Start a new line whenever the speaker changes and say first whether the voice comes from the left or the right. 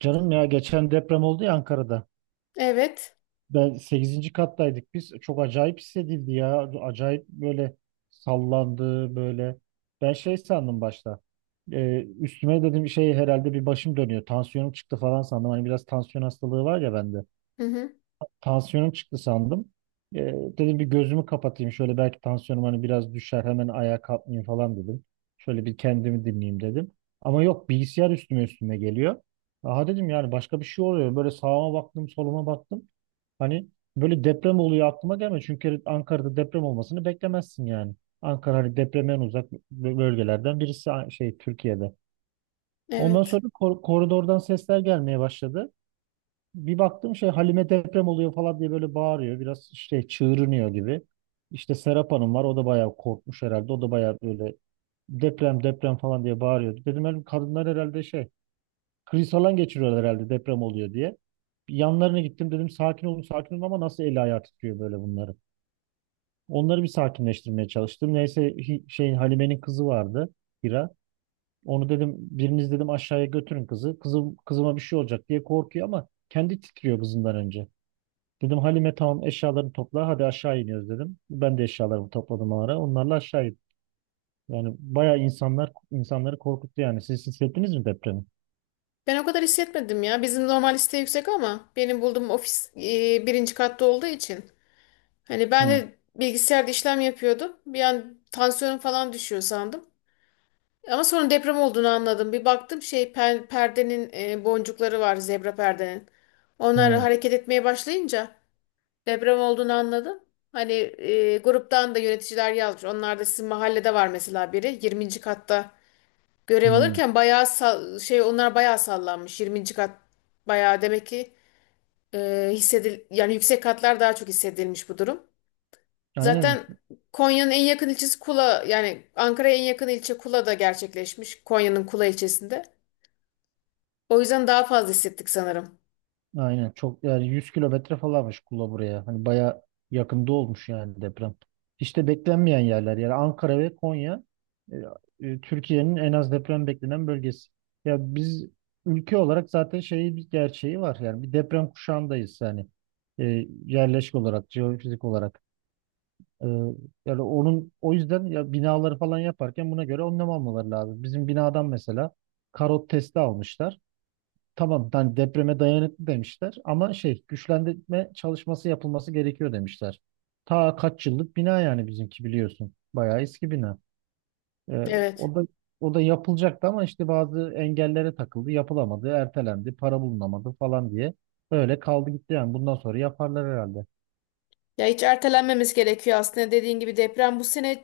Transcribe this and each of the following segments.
right: Canım ya geçen deprem oldu ya Ankara'da.
left: Evet.
right: Ben sekizinci kattaydık biz. Çok acayip hissedildi ya. Acayip böyle sallandı böyle. Ben şey sandım başta. Üstüme dedim şey herhalde bir başım dönüyor. Tansiyonum çıktı falan sandım. Hani biraz tansiyon hastalığı var ya bende.
left: Hı hı.
right: Tansiyonum çıktı sandım. Ee, dedim bir gözümü kapatayım şöyle belki tansiyonum hani biraz düşer hemen ayağa kalkmayayım falan dedim. Şöyle bir kendimi dinleyeyim dedim. Ama yok, bilgisayar üstüme üstüme geliyor. Aha dedim, yani başka bir şey oluyor. Böyle sağıma baktım, soluma baktım. Hani böyle deprem oluyor aklıma gelmiyor. Çünkü Ankara'da deprem olmasını beklemezsin yani. Ankara hani depremden uzak bölgelerden birisi, şey, Türkiye'de. Ondan
left: Evet.
right: sonra koridordan sesler gelmeye başladı, bir baktım şey, Halime deprem oluyor falan diye böyle bağırıyor. Biraz işte çığırınıyor gibi. İşte Serap Hanım var. O da bayağı korkmuş herhalde. O da bayağı böyle deprem deprem falan diye bağırıyordu. Dedim, "Oğlum kadınlar herhalde şey kriz falan geçiriyorlar herhalde deprem oluyor diye. Bir yanlarına gittim dedim sakin olun sakin olun, ama nasıl eli ayağı titriyor böyle bunları. Onları bir sakinleştirmeye çalıştım. Neyse, şey, Halime'nin kızı vardı, Hira. Onu dedim biriniz dedim aşağıya götürün kızı. Kızım kızıma bir şey olacak diye korkuyor, ama kendi titriyor kızından önce. Dedim Halime tamam eşyalarını topla, hadi aşağı iniyoruz dedim. Ben de eşyalarımı topladım o ara. Onlarla aşağı indim. Yani bayağı insanlar insanları korkuttu yani. Siz hissettiniz mi depremi?
left: Ben o kadar hissetmedim ya. Bizim normal liste yüksek ama benim bulduğum ofis birinci katta olduğu için. Hani ben
right: Hı,
left: de bilgisayarda işlem yapıyordum. Bir an tansiyonum falan düşüyor sandım. Ama sonra deprem olduğunu anladım. Bir baktım şey perdenin boncukları var zebra perdenin. Onlar
right: hı,
left: hareket etmeye başlayınca deprem olduğunu anladım. Hani gruptan da yöneticiler yazmış. Onlar da sizin mahallede var mesela biri. 20'nci katta görev
right: hı.
left: alırken bayağı onlar bayağı sallanmış. 20. kat bayağı demek ki yani yüksek katlar daha çok hissedilmiş bu durum.
right: Aynen,
left: Zaten Konya'nın en yakın ilçesi Kula yani Ankara'ya en yakın ilçe Kula'da gerçekleşmiş. Konya'nın Kula ilçesinde. O yüzden daha fazla hissettik sanırım.
right: aynen. Çok yani 100 kilometre falanmış Kula buraya. Hani baya yakında olmuş yani deprem. İşte beklenmeyen yerler, yani Ankara ve Konya, e, Türkiye'nin en az deprem beklenen bölgesi. Ya biz ülke olarak zaten şeyi, bir gerçeği var, yani bir deprem kuşağındayız yani, e, yerleşik olarak, jeofizik olarak. E, yani onun, o yüzden ya binaları falan yaparken buna göre önlem almaları lazım. Bizim binadan mesela karot testi almışlar. Tamam, yani depreme dayanıklı demişler, ama şey, güçlendirme çalışması yapılması gerekiyor demişler. Ta kaç yıllık bina, yani bizimki biliyorsun. Bayağı eski bina. Ee,
left: Evet.
right: o da o da yapılacaktı, ama işte bazı engellere takıldı, yapılamadı, ertelendi, para bulunamadı falan diye. Öyle kaldı gitti yani. Bundan sonra yaparlar herhalde.
left: Ya hiç ertelenmemiz gerekiyor aslında. Dediğin gibi deprem bu sene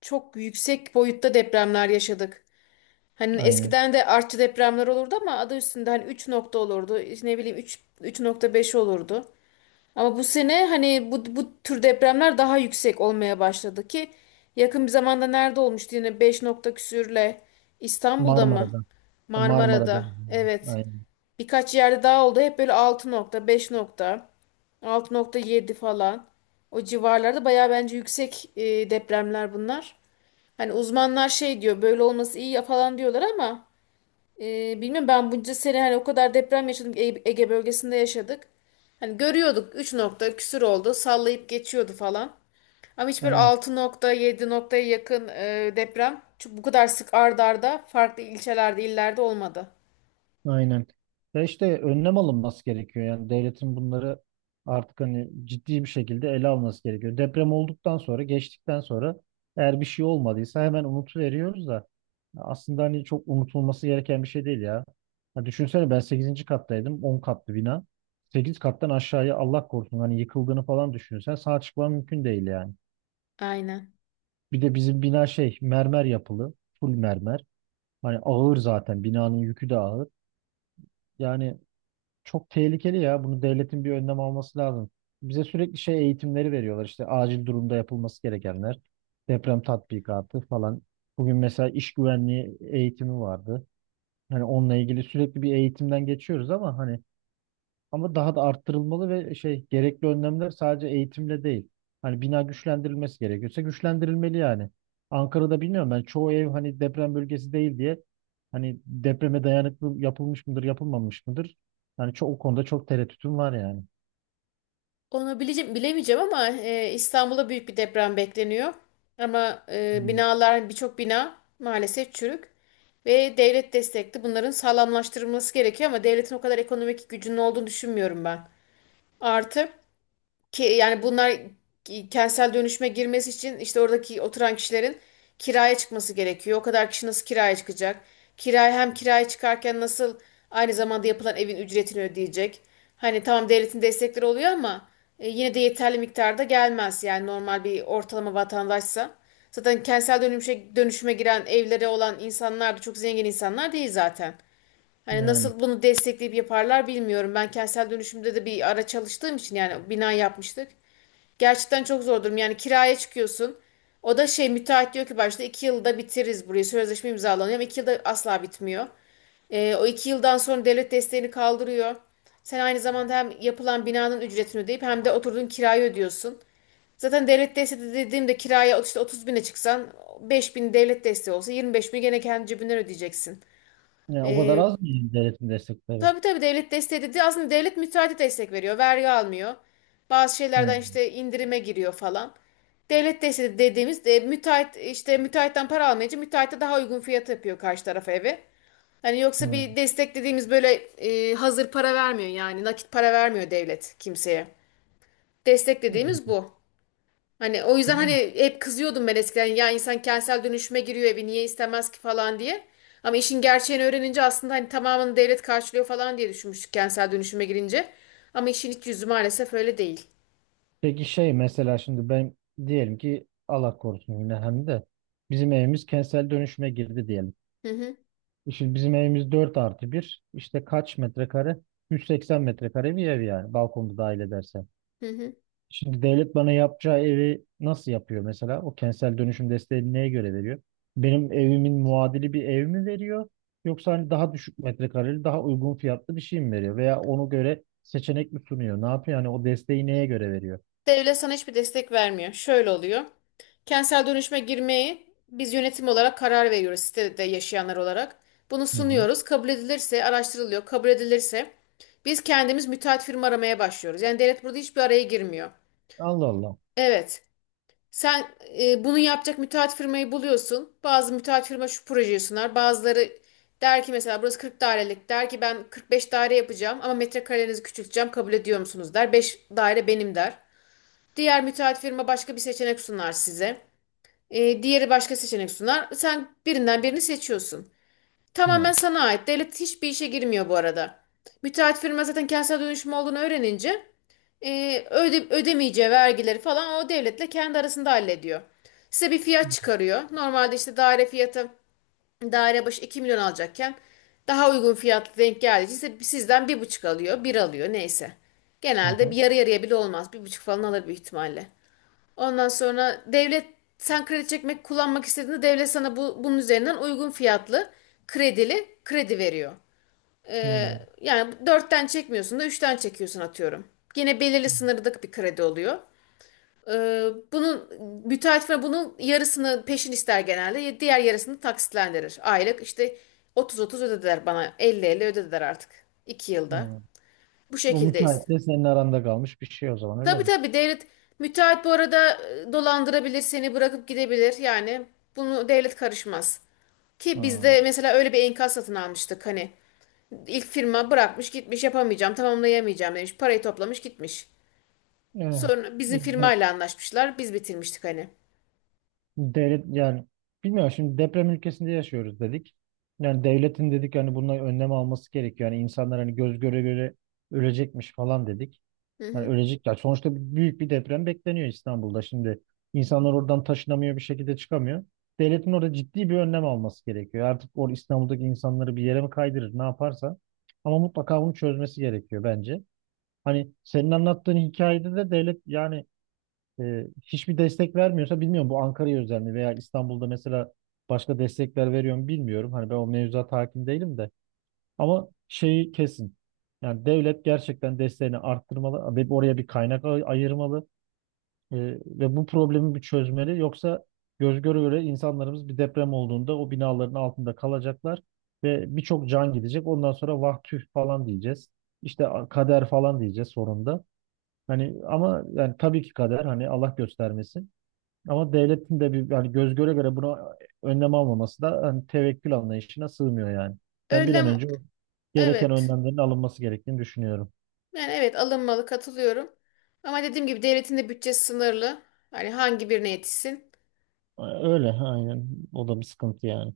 left: çok yüksek boyutta depremler yaşadık. Hani
right: Aynen.
left: eskiden de artçı depremler olurdu ama adı üstünde hani 3 nokta olurdu. İşte ne bileyim 3 3.5 olurdu. Ama bu sene hani bu tür depremler daha yüksek olmaya başladı ki yakın bir zamanda nerede olmuştu yine 5 nokta küsürle İstanbul'da mı?
right: Marmara'da. Marmara'da.
left: Marmara'da. Evet.
right: Aynen.
left: Birkaç yerde daha oldu. Hep böyle 6 nokta, 5 nokta, 6.7 falan. O civarlarda bayağı bence yüksek depremler bunlar. Hani uzmanlar şey diyor böyle olması iyi ya falan diyorlar ama bilmiyorum ben bunca sene hani o kadar deprem yaşadık Ege bölgesinde yaşadık. Hani görüyorduk 3 nokta küsür oldu sallayıp geçiyordu falan. Ama hiç böyle
right: Aynen.
left: 6 nokta 7 noktaya yakın deprem çok bu kadar sık ard arda farklı ilçelerde illerde olmadı.
right: Aynen. Ya işte önlem alınması gerekiyor. Yani devletin bunları artık hani ciddi bir şekilde ele alması gerekiyor. Deprem olduktan sonra, geçtikten sonra, eğer bir şey olmadıysa hemen unutuveriyoruz da aslında hani çok unutulması gereken bir şey değil ya. Ya düşünsene, ben sekizinci kattaydım. 10 katlı bina. 8 kattan aşağıya Allah korusun, hani yıkıldığını falan düşünürsen sağ çıkman mümkün değil yani.
left: Aynen.
right: Bir de bizim bina şey mermer yapılı. Full mermer. Hani ağır, zaten binanın yükü de ağır. Yani çok tehlikeli ya. Bunu devletin bir önlem alması lazım. Bize sürekli şey eğitimleri veriyorlar. İşte acil durumda yapılması gerekenler. Deprem tatbikatı falan. Bugün mesela iş güvenliği eğitimi vardı. Hani onunla ilgili sürekli bir eğitimden geçiyoruz, ama hani, ama daha da arttırılmalı ve şey, gerekli önlemler sadece eğitimle değil. Hani bina güçlendirilmesi gerekiyorsa güçlendirilmeli yani. Ankara'da bilmiyorum, ben çoğu ev hani deprem bölgesi değil diye hani depreme dayanıklı yapılmış mıdır yapılmamış mıdır? Yani çok, o konuda çok tereddütüm var yani.
left: Onu bileceğim, bilemeyeceğim ama İstanbul'da büyük bir deprem bekleniyor. Ama
right: Hmm.
left: binalar hani birçok bina maalesef çürük ve devlet destekli bunların sağlamlaştırılması gerekiyor ama devletin o kadar ekonomik gücünün olduğunu düşünmüyorum ben. Artı ki yani bunlar kentsel dönüşüme girmesi için işte oradaki oturan kişilerin kiraya çıkması gerekiyor. O kadar kişi nasıl kiraya çıkacak? Hem kiraya çıkarken nasıl aynı zamanda yapılan evin ücretini ödeyecek? Hani tamam devletin destekleri oluyor ama yine de yeterli miktarda gelmez yani normal bir ortalama vatandaşsa. Zaten kentsel dönüşüme giren evlere olan insanlar da çok zengin insanlar değil zaten. Hani
right: Yani,
left: nasıl bunu destekleyip yaparlar bilmiyorum. Ben kentsel dönüşümde de bir ara çalıştığım için yani bina yapmıştık. Gerçekten çok zor durum. Yani kiraya çıkıyorsun. O da şey müteahhit diyor ki başta 2 yılda bitiririz burayı. Sözleşme imzalanıyor ama 2 yılda asla bitmiyor. O 2 yıldan sonra devlet desteğini kaldırıyor. Sen aynı zamanda hem yapılan binanın ücretini ödeyip hem de oturduğun kirayı ödüyorsun. Zaten devlet desteği de dediğimde kiraya işte 30 bine çıksan 5 bin devlet desteği olsa 25 bin gene kendi cebinden ödeyeceksin.
right: yani o kadar
left: Ee,
right: az mı yani devletin destekleri?
left: Tabii tabii devlet desteği dedi. Aslında devlet müteahhite destek veriyor. Vergi almıyor. Bazı şeylerden
right: Hmm.
left: işte indirime giriyor falan. Devlet desteği dediğimiz müteahhit işte müteahhitten para almayınca müteahhite daha uygun fiyat yapıyor karşı tarafa evi. Hani yoksa
right: Hmm.
left: bir destek dediğimiz böyle hazır para vermiyor yani nakit para vermiyor devlet kimseye. Destek dediğimiz bu. Hani o yüzden hani
right: Yani
left: hep kızıyordum ben eskiden ya insan kentsel dönüşüme giriyor evi niye istemez ki falan diye. Ama işin gerçeğini öğrenince aslında hani tamamını devlet karşılıyor falan diye düşünmüştük kentsel dönüşüme girince. Ama işin iç yüzü maalesef öyle değil.
right: peki şey mesela şimdi ben diyelim ki, Allah korusun yine, hem de bizim evimiz kentsel dönüşüme girdi diyelim.
left: Hı hı,
right: Şimdi bizim evimiz 4+1. İşte kaç metrekare? 180 metrekare bir ev yani balkonu dahil edersen.
left: hı hı.
right: Şimdi devlet bana yapacağı evi nasıl yapıyor mesela? O kentsel dönüşüm desteğini neye göre veriyor? Benim evimin muadili bir ev mi veriyor? Yoksa hani daha düşük metrekareli, daha uygun fiyatlı bir şey mi veriyor? Veya ona göre seçenek mi sunuyor? Ne yapıyor? Yani o desteği neye göre veriyor?
left: Devlet sana hiçbir destek vermiyor. Şöyle oluyor. Kentsel dönüşüme girmeyi biz yönetim olarak karar veriyoruz sitede yaşayanlar olarak. Bunu
right: Hı hı.
left: sunuyoruz. Kabul edilirse araştırılıyor. Kabul edilirse biz kendimiz müteahhit firma aramaya başlıyoruz. Yani devlet burada hiçbir araya girmiyor.
right: Allah Allah.
left: Evet. Sen bunu yapacak müteahhit firmayı buluyorsun. Bazı müteahhit firma şu projeyi sunar. Bazıları der ki mesela burası 40 dairelik. Der ki ben 45 daire yapacağım ama metrekarelerinizi küçülteceğim. Kabul ediyor musunuz der. 5 daire benim der. Diğer müteahhit firma başka bir seçenek sunar size. Diğeri başka seçenek sunar. Sen birinden birini seçiyorsun. Tamamen
right: Hı.
left: sana ait. Devlet hiçbir işe girmiyor bu arada. Müteahhit firma zaten kentsel dönüşüm olduğunu öğrenince ödemeyeceği vergileri falan o devletle kendi arasında hallediyor. Size bir fiyat çıkarıyor. Normalde işte daire fiyatı daire başı 2 milyon alacakken daha uygun fiyat denk geldiği için sizden bir buçuk alıyor, bir alıyor neyse.
right: Hı
left: Genelde bir
right: hı.
left: yarı yarıya bile olmaz. 1,5 falan alır büyük ihtimalle. Ondan sonra devlet sen kredi çekmek kullanmak istediğinde devlet sana bunun üzerinden uygun fiyatlı kredili kredi veriyor.
right: Hı.
left: Yani dörtten çekmiyorsun da üçten çekiyorsun atıyorum. Yine belirli sınırlık bir kredi oluyor. Bunun müteahhit firma bunun yarısını peşin ister genelde. Diğer yarısını taksitlendirir. Aylık işte 30-30 ödediler bana. 50-50 ödediler artık. 2 yılda.
right: Hı.
left: Bu
right: O
left: şekildeyiz.
right: müteahhitle senin aranda kalmış bir şey o zaman, öyle
left: Tabii
right: mi?
left: tabii devlet müteahhit bu arada dolandırabilir seni bırakıp gidebilir. Yani bunu devlet karışmaz. Ki
right: Hı.
left: bizde mesela öyle bir enkaz satın almıştık hani. İlk firma bırakmış gitmiş yapamayacağım tamamlayamayacağım demiş. Parayı toplamış gitmiş.
right: Evet.
left: Sonra bizim
right: De-
left: firmayla anlaşmışlar. Biz bitirmiştik hani.
right: Devlet yani, bilmiyorum, şimdi deprem ülkesinde yaşıyoruz dedik. Yani devletin dedik yani bununla önlem alması gerekiyor. Yani insanlar hani göz göre göre ölecekmiş falan dedik.
left: Hı
right: Yani
left: hı.
right: ölecekler. Sonuçta büyük bir deprem bekleniyor İstanbul'da. Şimdi insanlar oradan taşınamıyor, bir şekilde çıkamıyor. Devletin orada ciddi bir önlem alması gerekiyor. Artık İstanbul'daki insanları bir yere mi kaydırır, ne yaparsa. Ama mutlaka bunu çözmesi gerekiyor bence. Hani senin anlattığın hikayede de devlet yani, hiçbir destek vermiyorsa, bilmiyorum bu Ankara'ya özel mi veya İstanbul'da mesela başka destekler veriyor mu bilmiyorum. Hani ben o mevzuata hakim değilim de, ama şeyi kesin. Yani devlet gerçekten desteğini arttırmalı ve oraya bir kaynak ayırmalı e, ve bu problemi bir çözmeli. Yoksa göz göre göre insanlarımız bir deprem olduğunda o binaların altında kalacaklar ve birçok can gidecek. Ondan sonra vah tüh falan diyeceğiz. İşte kader falan diyeceğiz sonunda. Hani ama yani tabii ki kader, hani Allah göstermesin. Ama devletin de bir hani göz göre göre buna önlem almaması da hani tevekkül anlayışına sığmıyor yani. Ben bir an
left: Önlem
right: önce o gereken
left: evet.
right: önlemlerin alınması gerektiğini düşünüyorum.
left: Yani evet alınmalı katılıyorum. Ama dediğim gibi devletin de bütçesi sınırlı. Hani hangi birine yetişsin.
right: Öyle aynen. O da bir sıkıntı yani.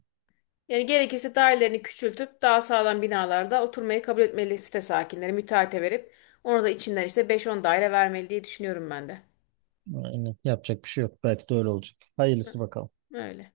left: Yani gerekirse dairelerini küçültüp daha sağlam binalarda oturmayı kabul etmeli site sakinleri müteahhite verip ona da içinden işte beş on daire vermeli diye düşünüyorum ben de.
right: Aynen. Yapacak bir şey yok. Belki de öyle olacak. Hayırlısı
left: Hı.
right: bakalım.
left: Öyle.